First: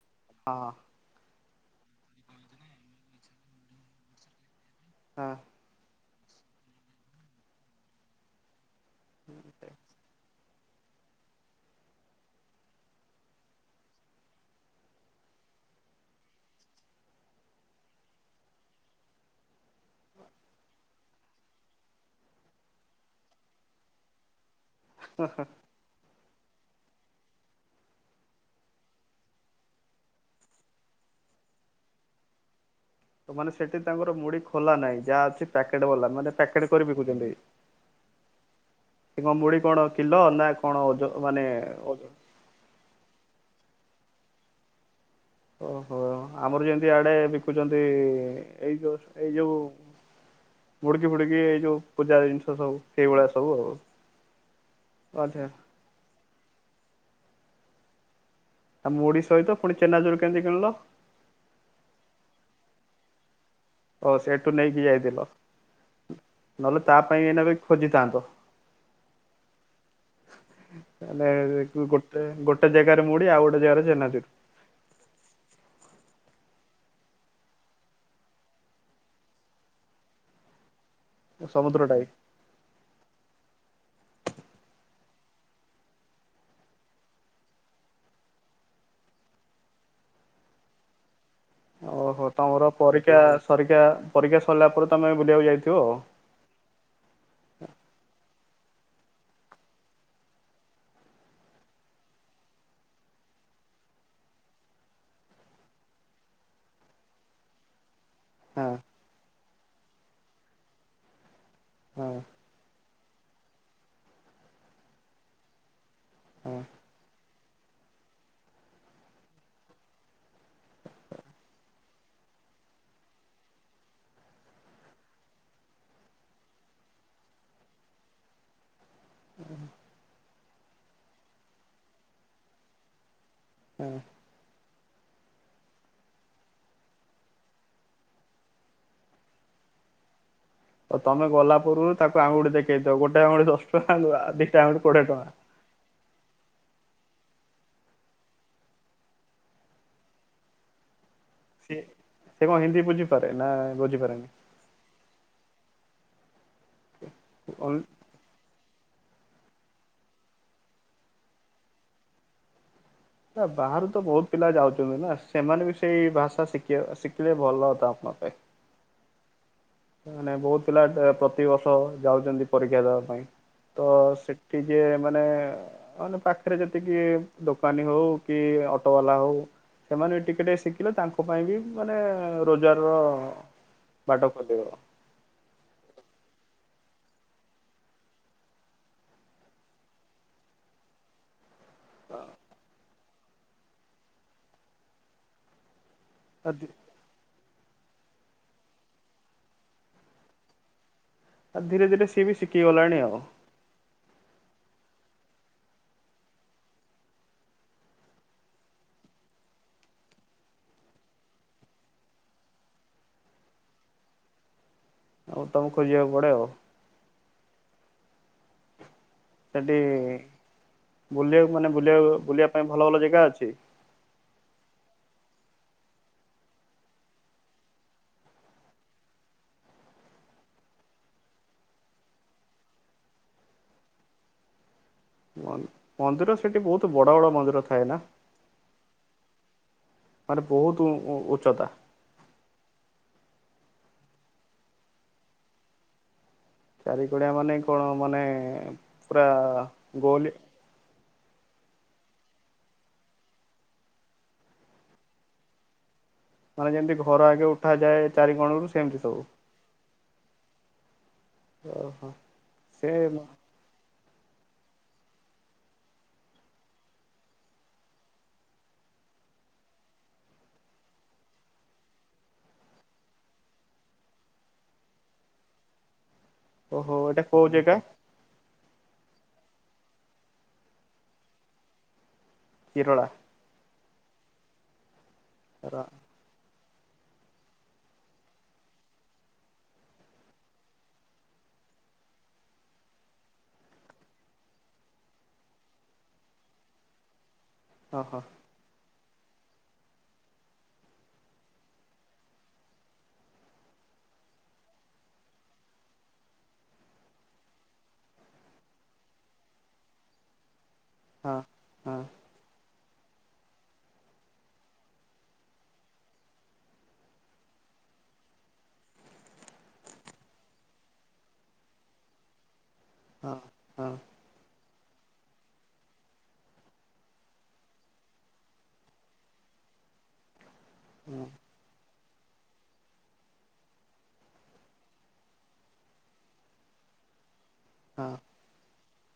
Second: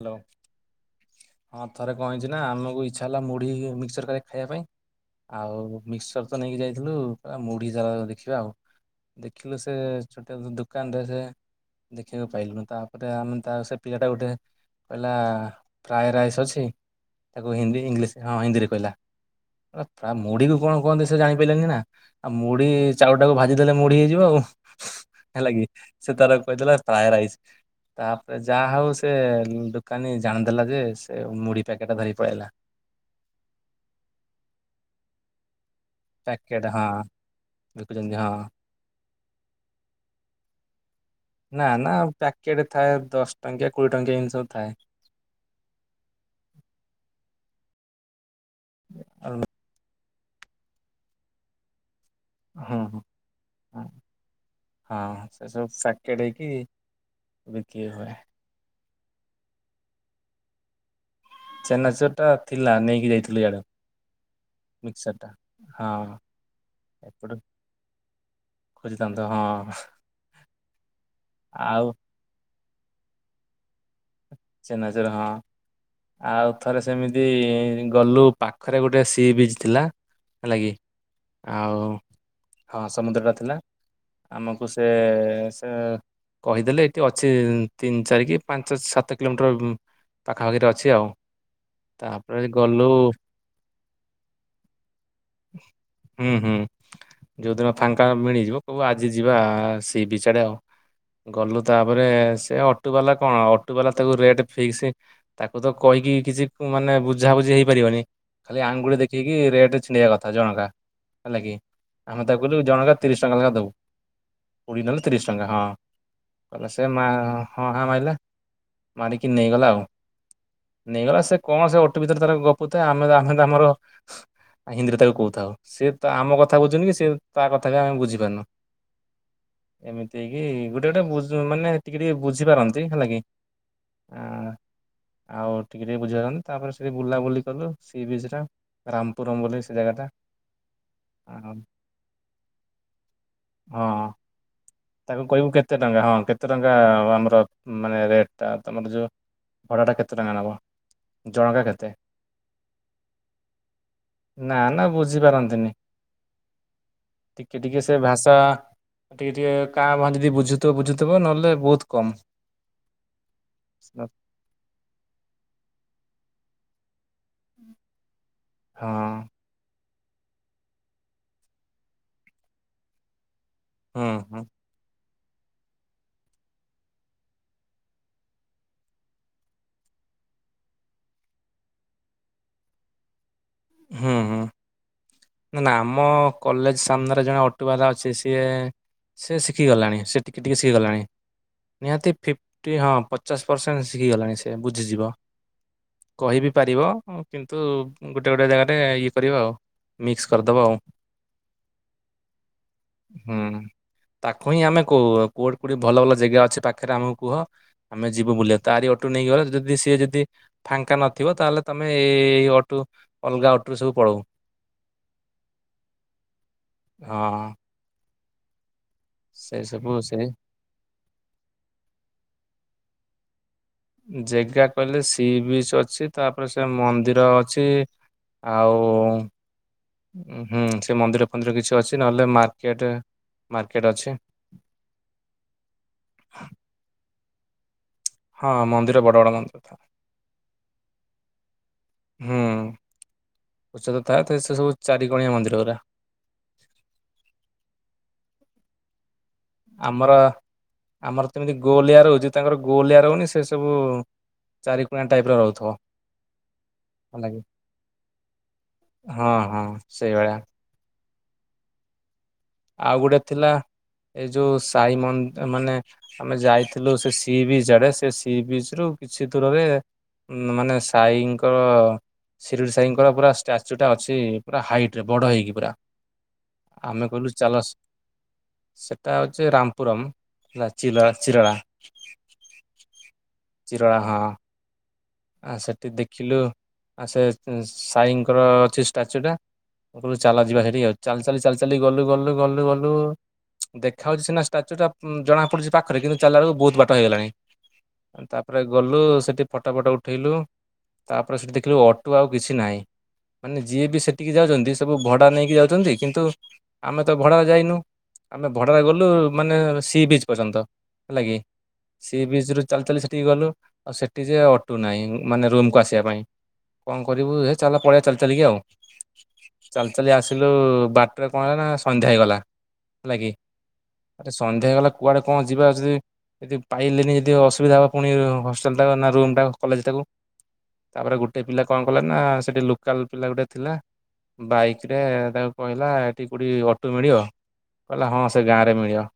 Hello. ହଁ। ହଁ ଥରେ କଣ ହିଛି ନା ଆମକୁ ଇଚ୍ଛା ହେଲା ମୁଢି ମିକ୍ସଚର କରି ଖାଇବା ପାଇଁ? ହଁ। ଆଉ ମିକ୍ସର ତ ନେଇକି ଯାଇଥିଲୁ ମୁଢି ସାର ଦେଖିବା ଆଉ? ଦେଖିଲେ ସେ ଛୋଟ ଦ ଦୋକାନରେ ଯାଇ ଦେଖିବାକୁ ପାଇଲୁ ତାପରେ ଆମେ ତା ସେ ପିଲାଟା ଗୋଟେ କହିଲା ଫ୍ରାଏ ରାଇସ୍ ଅଛି ତାକୁ ହିନ୍ଦୀ ଇଂଲିଶ ହଁ ହିନ୍ଦୀରେ କହିଲା। ପ୍ରାୟ ମୁଢିକୁ କଣ କୁହନ୍ତି ସେ ଜାଣିପିଲାନି ନା। ଆଉ ମୁଢି ଚାଉଳ ଟାକୁ ଭାଜି ଦେେଲେ ମୁଢି ହେଇଯିବ ଆଉ। ହେଲା କିି ସେ ତାର କହିଦେଥିଲା ଫ୍ରାଏ ରାଇସ୍ ତାପରେ ଯାହା ହଉ ସେ ଦୋକାନୀ ଯାଣି ଦେଲା ଯେ ସେ ମୁଢି ପ୍ୟାକେଟା ଧରିକି ପଳେଇଲା। ତ ମାନେ ସେଠି ତାଙ୍କର ମୁଢ ଖୋଲା ନାହିଁ ଯାହା ଅଛି ପ୍ୟାକେଟ ବାଲା ମାନେ ପ୍ୟାକେଟ କରି ବିକୁଛନ୍ତି। ବିକୁଛନ୍ତି ହଁ। ସେ କଣ ମୁଡି କଣ କିଲ ନା କଣ ଓଜନ୍ ମାନେ? ନା ନା ଓଜ ପ୍ୟାକେଟ ଥାଏ ଦଶ ଟଙ୍କିଆ କୋଡିଏ ଟଙ୍କିଆ ଏମିତି ସବୁ ଥାଏ। ଓହୋ ଆମର ଯେମିତି ଆଡ଼େ ବିକୁଛନ୍ତି ଏଇ ତ ଏଇ ଆଉ ଯୋଉ ମୁଡୁକି ଫୁଡୁକି ଏଇ ଯୋଉ ପୂଜା ଜିନିଷ ହଁ ସବୁ ହଁ। ସେଇଭଳିଆ ସବୁ ଆଉ ଆଛା ଆଛା। କେଡ଼େ କିି ବିକି ହୁଏ [inaudible] ଆଉ ମୁଡି ସହିତ ପୁଣି ଚେନାଚୁରୁ କେମିତି କିିଣିଲ? ଚେନାଚୁର ଟା ଥିଲା ନେଇକି ଯାଇଥିଲୁ ଇଆଡୁ। ଓ ସେଇଠୁ ନେଇକି ମିକ୍ସଚର ଯାଇଥିଲ ଟା ହଁ। ନହେଲେ ତା ପାଇଁ ଏଇନା ବି ଖୋଜିଥାନ୍ତ। ଖୋଜିଥାନ୍ତୁ ହଁ। ତାଲେ ଆଉ ଗୋଟେ ଗୋଟେ ଜାଗାରେ ମୁଡି ଆଉ ଗୋଟେ ଜାଗାରେ ଚେନାଚୁରୁ। ଚେନାଚୁର ହଁ। ଆଉ ଥରେ ସେମିତି ଗଲୁ ପାଖରେ ଗୋଟେ ସି ବିଚ୍ ଥିଲା। ହେଲା କିି ସମୁଦ୍ର ଆଉ ଟାଇ ହଁ ସମୁଦ୍ରଟା ଥିଲା। ଆମକୁ ସେ ସେ କହିଦେଲେ ଏଠି ଅଛି ତିନି ଚାରି କି ପାଞ୍ଚ ଛ ସାତ କିଲୋମିଟର ପାଖାପାଖିରେ ଅଛି ଆଉ। ଓହୋ ତାପରେ ତମର ଗଲୁ ପରୀକ୍ଷା ସରୀକ୍ଷା ପରୀକ୍ଷା ସରିଲା ପରେ ତମେ ବୁଲିବାକୁ ଯାଇଥିବ ଆଉ। ହୁଁ ହୁଁ ଯୋଉଦିନ ଫାଙ୍କା ମିଳିଯିବ କହିବ ଆଜି ଯିବା ସି ବିଚାଡେ ଆଉ। ଗଲୁ ତାପରେ ସେ ଅଟୋ ବାଲା କଣ ଅଟ ଅଟୁ ବାଲା ତାକୁ ରେଟ ଫିକ୍ସ ତାକୁ ତ କହିକି କିଛି ମାନେ ବୁଝାବୁଝି ହେଇପାରିବନି ଖାଲି ହଁ ଆଙ୍ଗୁଳି ଦେଖେଇକି ରେଟ ଛିଣ୍ଡେଇବା କଥା ଜଣଙ୍କ ହେଲା କି ହଁ ଆମେ ତାକୁ କହହଛନ୍ତି ଜଣଙ୍କା ତିରିଶ ଟଙ୍କା ଲେଖା ଦେବୁ ପୁରୀ ନେଲେ ତିରିଶ ଟଙ୍କା ହଁ ହଁ କ ସେ ମା ହଁ ହଁ ମାରିଲା। ମାରିକି ନେଇଗଲା ଆଉ। ନେଇଗଲା ସେ କଣ ସେ ଅଟୋ ଭିତରେ ତାର ଗପୁ ଥାଏ ଆମେ ଆମେ ତ ଆମର ହିନ୍ଦୀରେ ତାକୁ କହୁଥାଉ ସେ ତ ଆମ କଥା ବୁଝୁନି କି ସେ ତା କଥା ବି ଆମେ ବୁଝିପାରୁନୁ। ଏମିତି କି ଗୋଟେ ଗୋଟେ ମାନେ ଟିକେ ଟିକେ ବୁଝିପାରନ୍ତି ହେଲା କି। ହଁ ଆ ଆଉ ଟିକେ ଟିକେ ବୁଝିପାରନ୍ତି ତାପରେ ସେଠି ବୁଲାବୁଲି କଲୁ ସି ବିଚ୍ ଟା। ରାମପୁରମ୍ ବୋଲି ସେ ଜାଗା ଟା। ଆଉ ତମେ ଗଲା ପୂର୍ବରୁ ତାକୁ ଆଙ୍ଗୁଠି ଦେଖେଇଦିଅ ଗୋଟେ ଆଙ୍ଗୁଳି ଦଶ ଟଙ୍କା ହଁ ଆଉ ଦିଟା ଆଙ୍ଗୁଳି କୋଡିଏ ତାକୁ ଟଙ୍କା। କହିବୁ କେତେ ଟଙ୍କା ହଁ କେତେ ଟଙ୍କା ଆମର ମାନେ ରେଟ୍ ଟା ତମର ଯୋଉ ଭଡା ଟା କେତେ ଟଙ୍କା ନବ? ଜଣକା ସିଏ କେତେ ସିଏ କଣ ହିନ୍ଦୀ ବୁଝିପାରେ ନା ବୁଝିପାରେନି? ନା ନା ବୁଝିପାରନ୍ତିନି ଟିକେ ଟିକେ ସେ ଭାଷା ଟିକେ ଟିକେ କାଁ ଭା ଯଦି ବୁଝୁଥିବ ବୁଝୁଥିବ ନହେଲେ ବହୁତ କମ୍। ନା ବାହାରୁ ତ ବହୁତ ପିଲା ଯାଉଛନ୍ତି ନା ସେମାନେ ବି ସେଇ ଭାଷା ଶିଖିବା ଶିଖିଲେ ଭଲଥା ଆପଣଙ୍କ ପାଇଁ। ହଁ। ମାନେ ବହୁତ ପିଲା ପ୍ରତିବର୍ଷ ଯାଉଛନ୍ତି ପରୀକ୍ଷା ଦେବା ପାଇଁ ତ ହୁଁ ହୁଁ ସେଠି ଯିଏ ମାନେ ମାନେ ପାଖରେ ଯେତିକି ଦୋକାନୀ ହଉ କି ଅଟୋ ବାଲା ହଉ। ସେମାନେ ବି ଟିକେ ଟିକେ ଶିଖିଲେ ତାଙ୍କ ପାଇଁ ବି ମାନେ ରୋଜଗାରର ହୁଁ ବାଟ ହୁଁ ଖୋଲିବ। ନା ନା ଆମ କଲେଜ ସାମ୍ନାରେ ଜଣେ ଅଟୋ ବାଲା ଅଛି ସିଏ ସିଏ ଶିଖିଗଲାଣି ସିଏ ଟିକେ ଟିକେ ଶିଖିଗଲାଣି। ନିହାତି ଫିଫଟି ହଁ ପଚାଶ ପରସେଣ୍ଟ ଶିଖିଗଲାଣି ସେ ବୁଝିଯିବ। କହିବି ପାରିବ କିନ୍ତୁ ଗୋଟେ ଗୋଟେ ଜାଗାରେ ଇଏ କରିବ ଆଉ। ମିକ୍ସ କରିଦବ ଆଉ। ଆଉ ଧୀରେ ଧୀରେ ସିଏବି ଶିଖି ଗଲାଣି ଆଉ। ହୁଁ। ତାକୁ ହିଁ ଆମେ କହୁ କୋଉଠି କୋଉଠି ଭଲ ଭଲ ଜାଗା ଅଛି ପାଖରେ ଆମକୁ କୁହ। ଆମେ ଯିବୁ ବୁଲିବା ତାରି ଅଟୋ ନେଇକି ଗଲେ ଯଦି ସିଏ ଯଦି ଫାଙ୍କା ନଥିବ ତାହେଲେ ତମେ ଏଇଇ ଅଟୋ ଅଲଗା ଅଟୋରେ ସବୁ ପଳଉ। ଆଉ ତମକୁ ଖୋଜିବାକୁ ପଡେ ଆଉ। ହଁ। ସେ ସେଠି ସବୁ ସେ ବୁଲିବାକୁ ମାନେ ବୁଲିବାକୁ ବୁଲିବା ପାଇଁ ଭଲ ଭଲ ଜେଗା ଅଛି। ଜେଗା କହିଲେ ସି ବିଚ୍ ଅଛି ତାପରେ ସେ ମନ୍ଦିର ଅଛି। ଆଉ ହୁଁ ସେ ମନ୍ଦିର ଫନ୍ଦିର କିଛି ଅଛି ନହେଲେ ମାର୍କେଟ ମାର୍କେଟ ଅଛି। ମନ୍ଦିର ସେଇଠି ବହୁତ ବଡ଼ ବଡ଼ ମନ୍ଦିର ଥାଏ ନା। ହଁ ମନ୍ଦିର ବଡ ବଡ ମନ୍ଦିର। ମାନେ ବହୁତ ଉ ଉଚ୍ଚତା। ହୁଁ ଉଚ୍ଚତା ଥାଏ ତ ସେ ସବୁ ଚାରିିକଣିଆ ମନ୍ଦିର ଗୁରା। ଚାରି କୋଡିଆ ମାନେ କଣ ମାନେ ପୁରା ଆମର ଗୋଲ ଆମର ଯେମିତି ଗୋଳିଆ ରହୁଛି ତାଙ୍କର ଗୋଳିଆ ରହୁନି ସେ ସବୁ ଚାରି କନିଆ ଟାଇପର ରହୁଥିବ। ମାନେ ଯେମିତି ଘର ହେଲା କି ଆଗେ ଉଠାଯାଏ ଚାରି କଣରୁ ସେମିତି ସବୁ। ହଁ ହଁ। ସେଇଭଳିଆ। ଓହୋ। ସେ ଆଉ ଗୋଟେ ଥିଲା ଏଇ ଯୋଉ ସାଇ ମନ୍ଦ ମାନେ ଆମେ ଯାଇଥିଲୁ ସେ ସି ବିଚ ଆଡେ ସେ ସି ବିଚ ରୁ କିଛି ଦୂରରେ ମାନେ ସାାଇଙ୍କର ଶିରିଡି ସାଇଙ୍କର ପୁରା ଷ୍ଟାଚୁ ଟା ଅଛି ପୁରା ହାଇଟରେ ବଡ ହେଇକି ପୁରା। ଓହୋ ଆମେ ଏଇଟା କହିଲୁ କୋଉ ଚାଲ ଜେଗା? ସେଟା ହେଉଛି ରାମପୁରମ୍ ହେଲା ଚି ଚିରଣା। କିରୋଳା। ଚିରଳା ହଁ। ଆ ସେଠି ଦେଖିଲୁ ଆ ସେ ସାଇଙ୍କର ଅଛି ଷ୍ଟାଚୁ ଟା। ହୋଉ ଚାଲ ଯିବା ସେଇଠି ଆଉ ଚା ଚାଲି ଚାଲି ଚାଲି ଗଲୁ ଗଲୁ ଗଲୁ ଗଲୁ। ଦେଖା ହଉଛିି ସିନା ଷ୍ଟାଚୁ ଟା ଉଁ, ଜଣା ପଡୁଛି ପାଖରେ କିନ୍ତୁ ଚାଲଲା ବେଳକୁ ବହୁତ ବାଟ ହେଇଗଲାଣି। ଓହୋ ହଁ। ତାପରେ ଗଲୁ ସେଠି ଫଟୋ ଫଟୋ ଉ ଠେଇଲୁ ତାପରେ ସେଠି ଦେଖିଲୁ ଅଟୋ ଆଉ କିଛି ନାଇ। ମାନେ ଯିଏ ବି ସେଠିକି ଯାଉଛନ୍ତି ସବୁ ଭଡ଼ା ନେଇକି ଯାଉଛନ୍ତି କିନ୍ତୁ ଆମେ ତ ଭଡ଼ା ଯାଇନୁ। ଆମେ ଭଡ଼ାରେ ଗଲୁ ମାନେ ସି ବିଚ୍ ପର୍ଯ୍ୟନ୍ତ। ହେଲା କିି ହଁ ହଁ ସି ବିଚ୍ ରୁ ଚାଲି ଚାଲି ସେଠିକ ଗଲୁ। ଆଉ ସେଠି ଯେ ଅ ଟୁ ନାଇଁ ମାନେ ରୁମ୍ କୁ ଆସିଆ ପାଇଁ। କଣ କରିବୁ ହେ ଚାଲ ପଳେଇଆ ଚାଲି ଚାଲିକି ଆଉ। ଚାଲି ଚାଲି ଆସିଲୁ ବାଟରେ କଣ ହେଲା ନା ସନ୍ଧ୍ୟା ହେଇଗଲା ହେଲା କି। ହଁ ହଁ। ଆରେ ସନ୍ଧ୍ୟା ହେଇଗଲା କୁଆଡେ କଣ ଯିବା ଯି ଯଦି ପାଇଲେନି ଯଦି ଅସୁବିଧା ହବ ପୁଣି ହଷ୍ଟେଲ୍ ଟା ନା ରୁମ୍ ଟା କଲେଜ୍ ଟାକୁ ତାପରେ ଗୋଟେ ପିଲା କଣ କଲା ନା ସେଠି ଲୋକାଲ ପିଲା ଗୋଟେ ଥିଲା। ବାଇକ୍ ରେ ତାକୁ କହିଲା ଏଠି କୋଉଠି ଅଟୋ ମିଳିବ? କହିଲା ହଁ ସେ ଗାଁ ରେ ମିଳିବ।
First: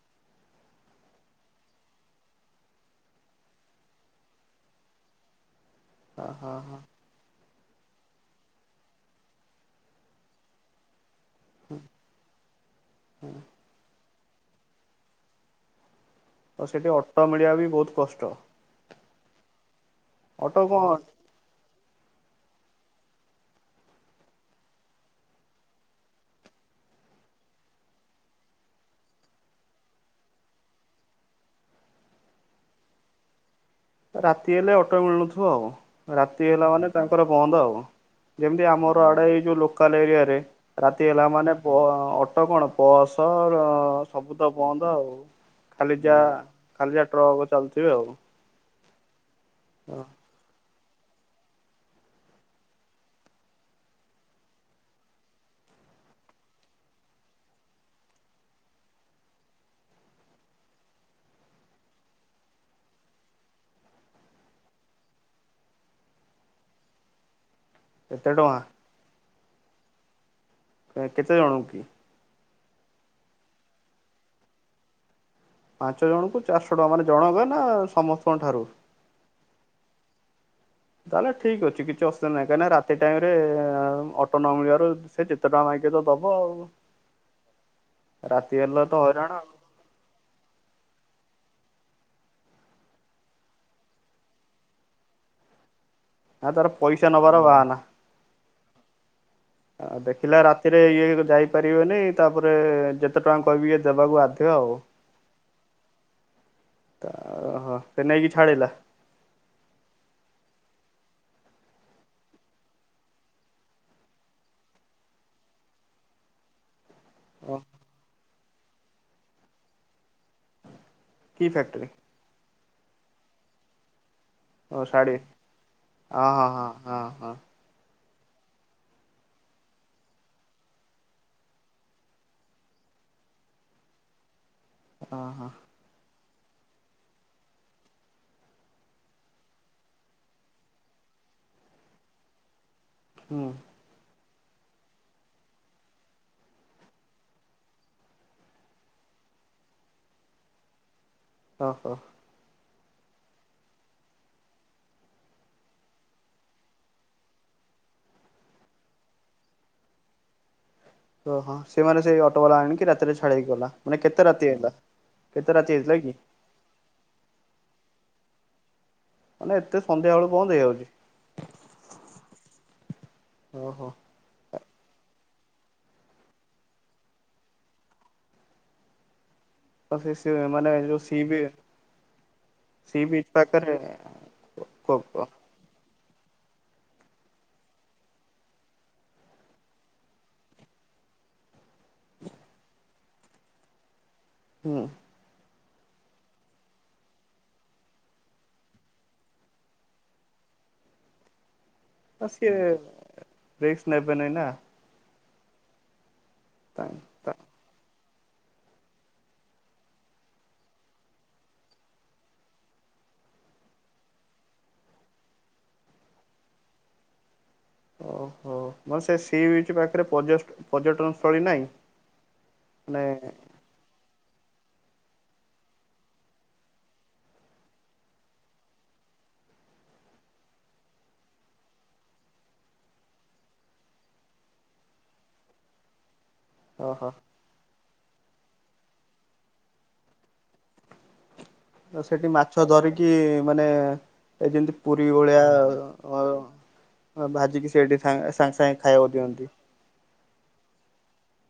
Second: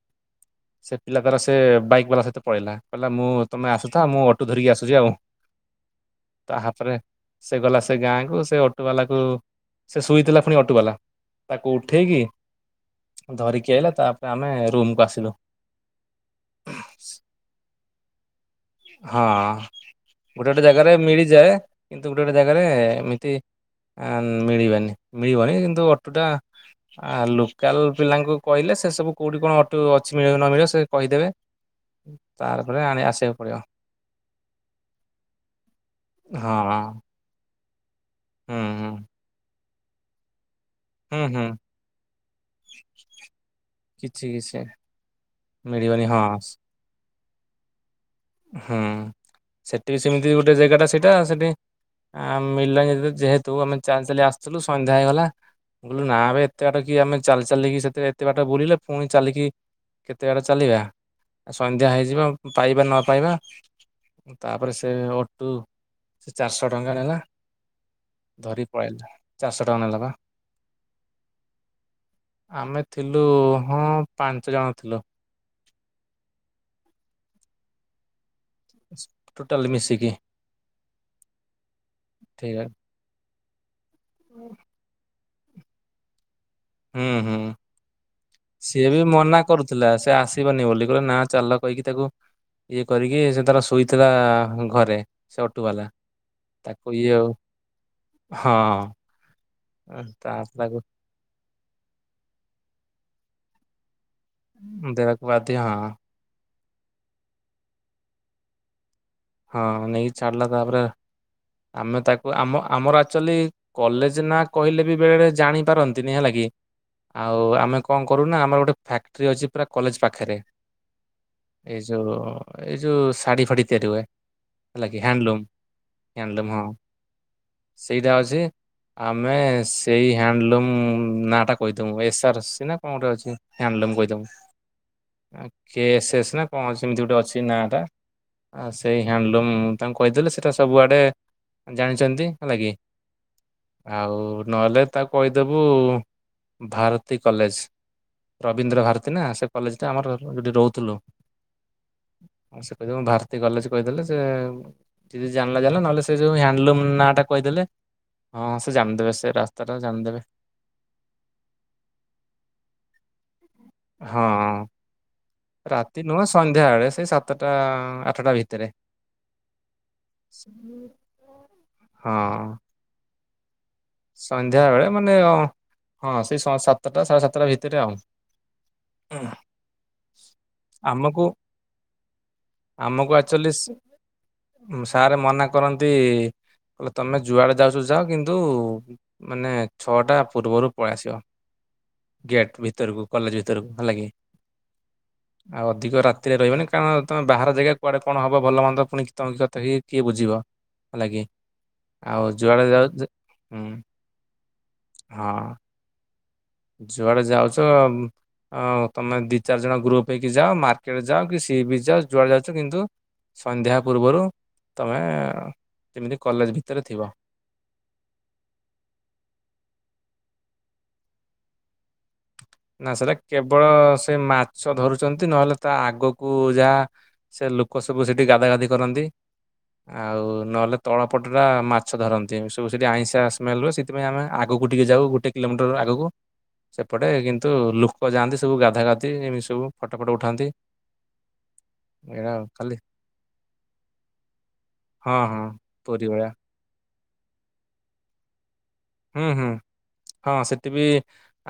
ସେ ପିଲା ତାର ସେ ବାଇକ୍ ବାଲା ସହିତ ପଳେଇଲା କହିଲା ମୁଁ ତୁମେ ଆସୁଥା ମୁଁ ଅଟୋ ଧରିକି ଆସୁଛି ଆଉ। ହଁ ହଁ ତା ହଁ ହାତରେ ସେ ଗଲା ସେ ଗାଁକୁ ସେ ଅଟୋବାଲା କୁ ସେ ଶୋଇଥିଲା ପୁଣି ଅଟୋବାଲା। ତାକୁ ଉଠେଇକି ଧରିକି ଆଇଲା ତାପରେ ଆମେ ରୁମ୍ କୁୁ ଆସିଲୁ। ତ ସେଠି ଅଟୋ ମିଳିବା ବି ବହୁତ କଷ୍ଟ। ହଁ ଗୋଟେ ଗୋଟେ ଅଟୋ କଣ ଜାଗାରେ ମିଳିଯାଏ। କିନ୍ତୁ ଗୋଟେ ଗୋଟେ ଜାଗାରେ ଏମିତି ଆ, ମିଳିବନି ମିଳିବନି କିନ୍ତୁ ଅଟୋଟା ଆ, ଲୋକାଲ ପିଲାଙ୍କୁ କହିଲେ ସେ ସବୁ କୋଉଠି କଣ ଅଟୋ ଅଛି ମିଳିବ କି ନ ମିଳିବ ସେ କହିଦେବେ। ତାରପରେ ଆଣି ଆସିବାକୁ ପଡିବ। ରାତି ହେଲେ ଅଟୋ ମିଳୁନଥିବ ଆଉ। ରାତି ହଁ ହେଲା ମାନେ ତାଙ୍କର ବନ୍ଦ ଆଉ। ହୁଁ ଯେମିତି ହୁଁ ଆମର ଆଡେ ଏଇ ଯୋଉ ଲୋକାଲ ଏରିଆରେ। ରାତି ହୁଁ ହେଲା ହୁଁ ମାନେ ବ-ଅଟୋ କଣ ବସ ର କିଛି ସବୁ ତ କିଛି ବନ୍ଦ ଆଉ। ଖାଲି ମିଳିବନି ଯା ହଁ। ଖାଲି ଯା ଟ୍ରକ ଚାଲଥିବେ ଆଉ କଁ। ହୁଁ, ସେଠି ସେମିତି ଗୋଟେ ଜାଗାଟା ସେଇଟା ସେଠି ଆ, ମିଳିଲାନି ଯେହେତୁ ଆମେ ଚାଲି ଚାଲି ଆସଥିଲୁ ସନ୍ଧ୍ୟା ହେଇଗଲା। ମୁଁ କଇଲି ନା ବେ ଏତେ ବାଟ କି ଆମେ ଚାଲି ଚାଲିକି ସେତେଳେ ଏତେ ବାଟ ବୁଲିଲେ। ପୁଣି ଚାଲିକି କେତେ ବାଟ ଚାଲିବା? ଆ, ସନ୍ଧ୍ୟା ହେଇଯିବ ପାଇବା ନ ପାଇବା ତାପରେ ସେ ଅଟୁ ସେ ଚାରିଶହ ଟଙ୍କା ନେଲା। କେତେ ଟଙ୍କା ଧରି ପଳେଇଲା ଚାରିଶହ ଟଙ୍କା ନେଲା ବା। ଅ, କେତେ ଜଣ କି? ଆମେ ଥିଲୁ ହଁ ପାଞ୍ଚ ଜଣ ଥିଲୁ। ପାଞ୍ଚ ଜଣଙ୍କୁ ଚାରିଶହ ଟଙ୍କା ମାନେ ଜଣଙ୍କ ନା ସମସ୍ତଙ୍କ ଠାରୁ? ଟୋଟାଲ ମିଶିକି। ତାହେଲେ ଠିକ୍ ଅଛି କିଛି ଅସୁବିଧା ନାହିଁ। ଠିକ କାହିଁକି ନା ରାତି ଟାଇମ୍ ରେ ଅଟୋ ନ ମିଳିବାରୁ ସେ ଯେ ତେ ଟଙ୍କା ମାଗିବ ତ ଦବ ଆଉ। ହୁଁ, ହୁଁ ରାତି ହେଲେ ସିଏ ତ ବି ହଇରାଣ ମନା ଆଉ କରୁ ଥିଲା, ସେ ଆସିବନି ବୋଲି କହିଲେ ନା ଚାଲ କହିକି ତାକୁ ଇଏ କରିକି ସେ ତାର ଶୁଇଥିଲା ଘରେ ସେ ଅଟୁ ବାଲା। ନା ତାର ତାକୁ ଇୟ ପଇସା ନବାର ବାହାନା। ହଁ ଆଉ ଦେଖିଲା ତାପରେ ତାକୁ ରାତିରେ ଇଏ ଯାଇପାରିବେନି। ତାପରେ ଯେତେ ଟଙ୍କା କହିବି ଇଏ ଦେବାକୁ ବାଧ ଦେବାକୁ ବାଧ୍ୟ ହଁ। ତ ଅ, ଓହୋ ସେ ନେଇକି ଛାଡ଼ିଲା। ହଁ ନେଇକି ଛାଡିଲା ତାପରେ ଆମେ ତାକୁ ଆମ ଆମର ଆକ୍ଚଲି କଲେଜ୍ ନାଁ କହିଲେ ବି ବେଳେବେଳେ ଜାଣି ପାରନ୍ତିନି ହେଲା କି। ଆଉ ଓ ଆମେ କଣ କରୁ ନା ଆମର ଗୋଟେ ଫ୍ୟାକ୍ଟ୍ରି ଅଛି ପୁରା କଲେଜ୍ ପାଖେରେ। କି ଏଇ ଫ୍ୟାକ୍ଟ୍ରି ଯୋଉ ଏଇ ଯୋଉ ଶାଢୀ ଫାଡି ତିଆରି ହୁଏ। ଓ ହେଲା କି ଶାଢ଼ୀ ହ୍ୟାଣ୍ଡଲୁମ୍-ହ୍ୟାଣ୍ଡଲୁମ୍ ହଁ ସେଇଟା ଅଛି। ଆମେ ସେଇ ହ୍ୟାଣ୍ଡଲୁମ୍ ନାଁ ଟା କହିଦବୁ ଏସ୍ଆର୍ ସି ନା କଣ ଗୋଟେ ଅଛି ହ୍ୟାଣ୍ଡଲୁମ୍ ହଁ ହଁ କହିଦବୁ। ହଁ କେ ଏସ୍ ଏସ୍ ନା କଣ ଅଛି ଏମ୍ ତି ଗୋଟେ ଅଛି ନାଁ ଟା, ଆଁ ସେଇ ହ୍ୟାଣ୍ଡଲୁମ୍ ତାଙ୍କୁ କହିଦେଲେ ସେଇଟା ସବୁଆଡ଼େ ଜାଣିଚନ୍ତି ହେଲା କି। ହୁଁ। ଆଉ ନହେଲେ ତାକୁ କହିଦବୁ ଭାରତୀ କଲେଜ୍। ରବୀନ୍ଦ୍ର ଭାରତୀ ନା ସେ କଲେଜଟା ଆମର ଯଉଠି ରହୁଥିଲୁ। ଓହୋ। ସେ [unintelligible] ଭାରତୀ କଲେଜ୍ କହିଦେଲେ ସେ ଯଦି ଜାଣିଲା-ଜାଣିଲା ନହେଲେ ସେ ଯୋଉ ହ୍ୟାଣ୍ଡଲୁମ୍ ନାଁଟା କହିଦେଲେ ହଁ ସେ ଜାଣିଦେବେ ସେ ରାସ୍ତାଟା ଜାଣିଦେବେ। ତ ହଁ ସେ ମାନେ ସେଇ ଅଟୋବାଲା ଆଣିକି ରାତିରେ ଛାଡିକି ଗଲା ମାନେ କେତେ ହଁ ରାତି ହେଲା? କେତେ ହେଇଥିଲା ରାତି କି ନୁହଁ ସନ୍ଧ୍ୟା ବଳେ ସେଇ ସାତଟା ଆଠେଟା ଭିତେରେ। ମାନେ ଏତେ ସନ୍ଧ୍ୟା ବେଳୁ ବନ୍ଦ ହେଇଯାଉଛି ହଁ। ଓହୋ ସନ୍ଧ୍ୟାବେଳେ ମାନେ ହଁ-ହଁ ସେଇ ସାତଟା ସାଢେ ସାତଟା ଭିତେରେ ଆଉ। ହଁ। [inaudible] ସି ଆମକୁ ବିଚ୍ ଆଚଲି ପାଖରେ କୋ ସାରେ କୋ ମନା କରନ୍ତି କହିଲେ ତମେ ଯୁଆଡେ ଯାଉଚ ଯାଅ କିନ୍ତୁ ମାନେ ଛଅଟା ପୂର୍ବରୁ ପଳେଇ ଆସିବ। ଗେଟ୍ ଭିତରକୁ କଲେଜ୍ ଭିତରକୁ ହେଲାକି। ହୁଁ। ହଁ ଆଉ ଅଧିକ ରାତିରେ ରହିବନି କାରଣ ତମେ ବାହାର ଜେଗା କୁଆଡେ କଣ ହବ ଭଲ ମନ୍ଦ ପୁଣି [unintelligible] କିଏ ବୁଝିବ। ହେଲା କିି ତ ଆଉ ସିଏ ଯୁଆଡେ ଯାଉଚ ରିକ୍ସ ନେବେନେଇଁ ନା। ହଁ। ତା ଯୁଆଡେ ତା ଯାଉଚ ଅ ତମେ ଦି ଚାରି ଜଣ ଗ୍ରୁପ୍ ହେଇକି ଯାଅ, ମାର୍କେଟ୍ ଯାଅ କି ସି ବିଚ୍ ଯାଅ ଯୁଆଡେ ଯାଉଚ କିନ୍ତୁ ସନ୍ଧ୍ୟା ପୂର୍ବରୁ ତମେ ଯେମିତି କଲେଜ୍ ଭିତରେ ଥିବ। ଓହୋ, ମାନେ ସେ ସି ବିଚ୍ ପାଖେରେ ପର୍ଯ୍ୟ ପର୍ଯ୍ୟଟନ ସ୍ଥଳୀ ନାହିଁ? ନା ସାରେ ମାନେ କେବଳ ସେ ମାଛ ଧରୁଚନ୍ତି ନହେଲେ ତା ଆଗକୁ ଯାହା ସେ ଲୋକ ସବୁ ସେଠି ଗାଧା ଗାଧି କରନ୍ତି। ଆଉ ନହେଲେ ତଳପଟ ଟା ମାଛ ଧରନ୍ତି ଏମ୍ତି ସବୁ ସେଠି ଆଇଁଷା ସ୍ମେଲ୍ ହୁଏ [unintelligible] ସେଥିପାଇଁ ଆମେ ଆଗକୁ ଟିକେ ଯାଉ ଗୋଟେ କିଲୋମିଟର୍ ଆଗକୁ ସେପଟେ ଓହୋ କି ନ୍ତୁ ଲୋକ ଯାଆନ୍ତି ସବୁ ଗାଧା ଗାଧି ଏମିତି ସବୁ ଫଟୋ-ଫଟୋ ଉଠାନ୍ତି। ତ ସେଠି ଏଇଟା ଆଉ ମାଛ ଖାଲି ଧରିକି ମାନେ ଏ ଯେନ୍ତି ପୁରୀ ହଁ ହଁ ଭଳିଆ ପୁରୀ ଭଳିଆ ଅ ଭାଜିକି ସେଠି ସା ସାଙ୍ଗେ-ସାଙ୍ଗେ ହୁଁ-ହୁଁ ହଁ ସେଠି ବି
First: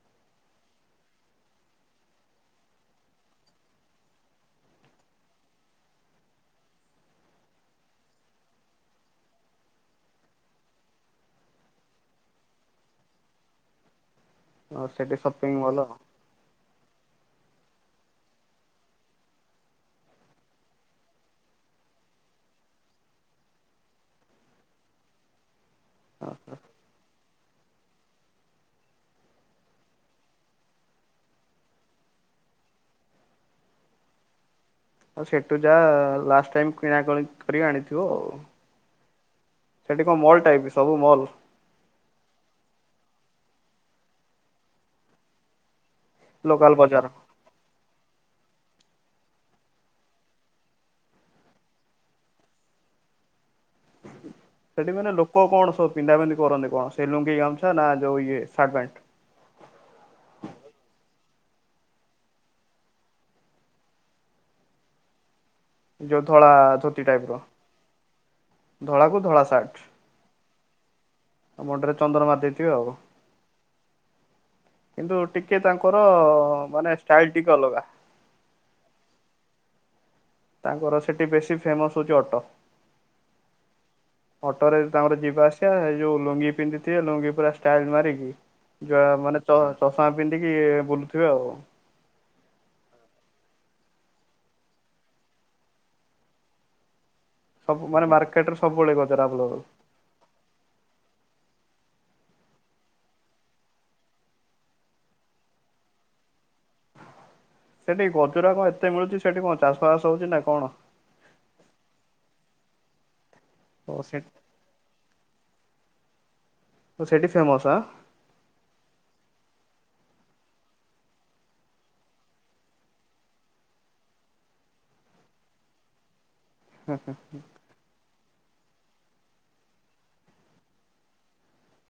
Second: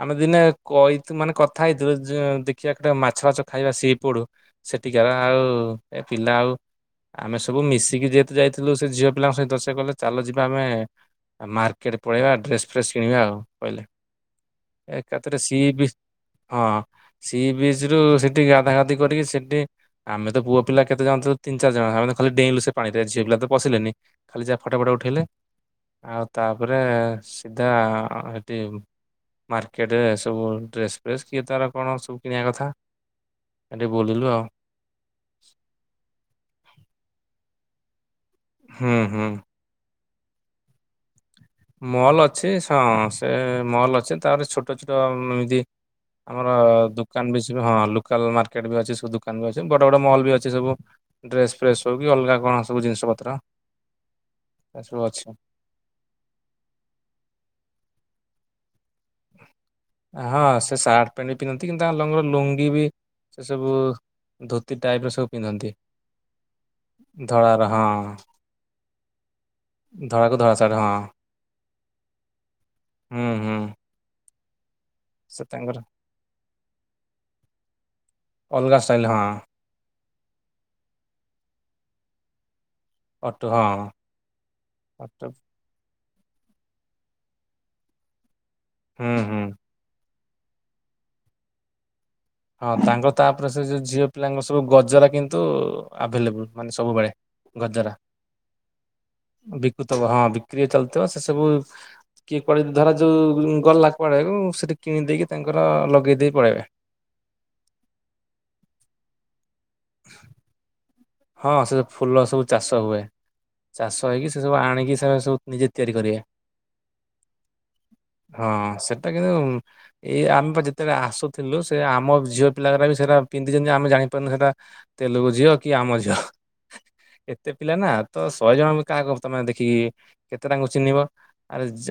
ଆମେ ଦିନେ କହି ମାନେ କଥା ହେଇଥିଲୁ [unintelligible] ଦେଖିବା [unintelligible] ମାଛ [unintelligible] ଖାଇବା ସି ଫୁଡୁ। ସେଠିକାର ଆଉ ଏ ପିଲା ଆଉ ଆମେ ସବୁ ମିଶିକି ଯେହେତୁ ଯାଇଥିଲୁ ସେ ଝିଅ ପିଲାଙ୍କ ସହିତ। ସେ କହିଲେ ଚାଲ ଯିବା ଆମେ ଆଉ ମାର୍କେଟ ପଳେଇବା ଡ୍ରେସ୍ ଫ୍ରେସ୍ କିଣିବା ଆଉ କହିଲେ। ହଁ ସେଠି ଏକାଥରେ ସପିଙ୍ଗ ସିଏ ମଲ ବି ହଁ ହଁ ସି ବିଚ୍ ରୁ ସେଠି ଗାଧାଗାଧି କରିକି ସେଠି ଆମେ ତ ପୁଅ ପିଲା କେତେ ଜଣ ଥିଲୁ ତିନ୍ ଚାରି ଜଣ ଆମେ ତ ଖାଲି ଡେଇଁଲୁ ସେ ପାଣିରେ। ଝିଅ ପିଲା ତ ପଶିଲେନି। ଖାଲି ଯାହା ଫଟ ଫଟ ଉଠେଇଲେ। ଆଉ ତାପରେ ସିଧା ଏଠି ମାର୍କେଟରେ ସବୁ ଡ୍ରେସ୍ ଫେସ୍ କିଏ ତାର କଣ ସବୁ କିଣିବା କଥା। ସେଠି ବୁଲିଲୁ ଆଉ। ଆଉ ସେଠୁ ଯାଆ ଲାଷ୍ଟ ଟାଇମ୍ କିଣାକଣି କରି ଆଣିଥିବ ଆଉ। ହୁଁ ହୁଁ। ସେଠି କଣ ମଲ୍ ଟାଇପ୍ ସବୁ ମଲ୍। ମଲ୍ ଅଛି ସ ହଁ ସେ ମଲ୍ ଅଛି ତାରେ ଛୋଟ ଛୋଟ ଏମିତି। ଆମର ଲୋକାଲ ବଜାର। ଦୋକାନ ବିଜ୍ସ ହଁ ଲୋ ଲୋକଲ୍ ମାର୍କେଟ ବି ଅଛି। ସବୁ ଦୋକାନ ବି ଅଛି। ବଡ ବଡ ମଲ୍ ବି ଅଛି ସବୁ। ଡ୍ରେସ୍ ଫ୍ରେସ୍ ହଉ କି ଅଲଗା କଣ ସବୁ ଜିନିଷ ପତ୍ର। ଏ ସେଠି ସବୁ ମାନେ ଅଛି। ଲୋକ କଣ ସ ପିନ୍ଧା ପିଧି କରନ୍ତି କଣ ସେ ଲୁଙ୍ଗି ଗାମୁଛା ନା ଯୋଉ ଇଏ ସାର୍ଟ ପ୍ୟାଣ୍ଟ? ହଁ ସେ ସାର୍ଟ ପ୍ୟାଣ୍ଟ ବି ପିନ୍ଧନ୍ତି କିନ୍ତୁ ତାଙ୍କର ଲଙ୍ଗର ଲୁଙ୍ଗୀ ବି ସେ ସବୁ ଧୋତି ଟାଇପ୍ ର ସବୁ ପିନ୍ଧନ୍ତି। ଯୋଉ ଧଳା ଧୋତି ଟାଇପ୍ ର। ଧଳାର ହଁ ଧଳାକୁ ଧଳା ସାର୍ଟ। ଧଳାକୁ ଧଳା ସାର୍ଟ ହଁ ମୁଣ୍ଡରେ ଚନ୍ଦନ ମାରି ଦେଇଥିବେ ଆଉ। ହୁଁ ହୁଁ। କିନ୍ତୁ ଟିକେ ତାଙ୍କର ମାନେ ଷ୍ଟାଇଲ ଟିକେ ଅଲଗା ଅଲଗା ଷ୍ଟାଇଲ୍ ହଁ। ତାଙ୍କର ସେଠି ବେଶୀ ଫେମସ୍ ହଉଛି ଅଟ। ଅଟୁ ହଁ ଅଟୋରେ ତାଙ୍କର ଅଟୁ ଯିବା ଆସି ଯୋଉ ଲୁଙ୍ଗି ପିନ୍ଧିଥିବେ ଲୁଙ୍ଗି ପୁରା ଷ୍ଟାଇଲ ମାରିକି ଯ ହୁଁ ହୁଁ। ମାନେ ତ ଚଷମା ପିନ୍ଧିକି ବୁଲୁଥିବେ ଆଉ। ହଁ ତାଙ୍କର ତାପରେ ସେ ଯୋଉ ଝିଅ ପିଲାଙ୍କ ସବୁ ଗଜରା କିନ୍ତୁ ଆଭେଲେବୁଲ୍ ମାନେ ସବୁବେଳେ। ଗଜରା। ସବୁ ମାନେ ମାର୍କେଟ ରେ ସବୁବେଳେ ଗଜରା ଆଭେଲେବୁଲ। ହଁ ବିକ୍ରି ଚାଲିଥିବ ସେ ସବୁ କିଏ କୁଆଡେ ଧର ଯୋଉ ଗଲା କୁଆଡେ ଉଁ ସେଠି କିଣି ଦେଇକି ତାଙ୍କର ଲଗେଇ ଦେଇ ପଳେଇବେ ସେଠି ଗଜରା କଣ ଏତେ ମିଳୁଛି ସେଠି କଣ ଚାଷବାସ ହଉଛି ନା କଅଣ? ହଁ ସେ ଫୁଲ ସବୁ ଚାଷ ହୁଏ। ଓ ଚାଷ ସେ ହେଇକି ସେସବୁ ଆଣିକି ସେଆ ସବୁ ନିଜେ ତିଆରି କରିବା। ତ ସେଇଠି ଫେମସ୍ ଆଁ? ହଁ ସେଟା କିନ୍ତୁ ଏଇ ଆମେ ପା ଯେତେବେଳେ ଆସୁଥିଲୁ ସେ ଆମ ଝିଅ ପିଲାରା ବି ସେରା ପିନ୍ଧିଛନ୍ତି ଆମେ ଜାଣିପାରୁନୁ ସେଟା ତେଲୁଗୁ ଝିଅ କି ଆମ ଝିଅ। ହୁଁ ହୁଁ। ଥିଲାନା ତ ଶହେ ଜଣ କାହା ତମେ ଦେଖିକି କେତେ ତାଙ୍କୁ ଚିହ୍ନିବ। ଆରେ ସେ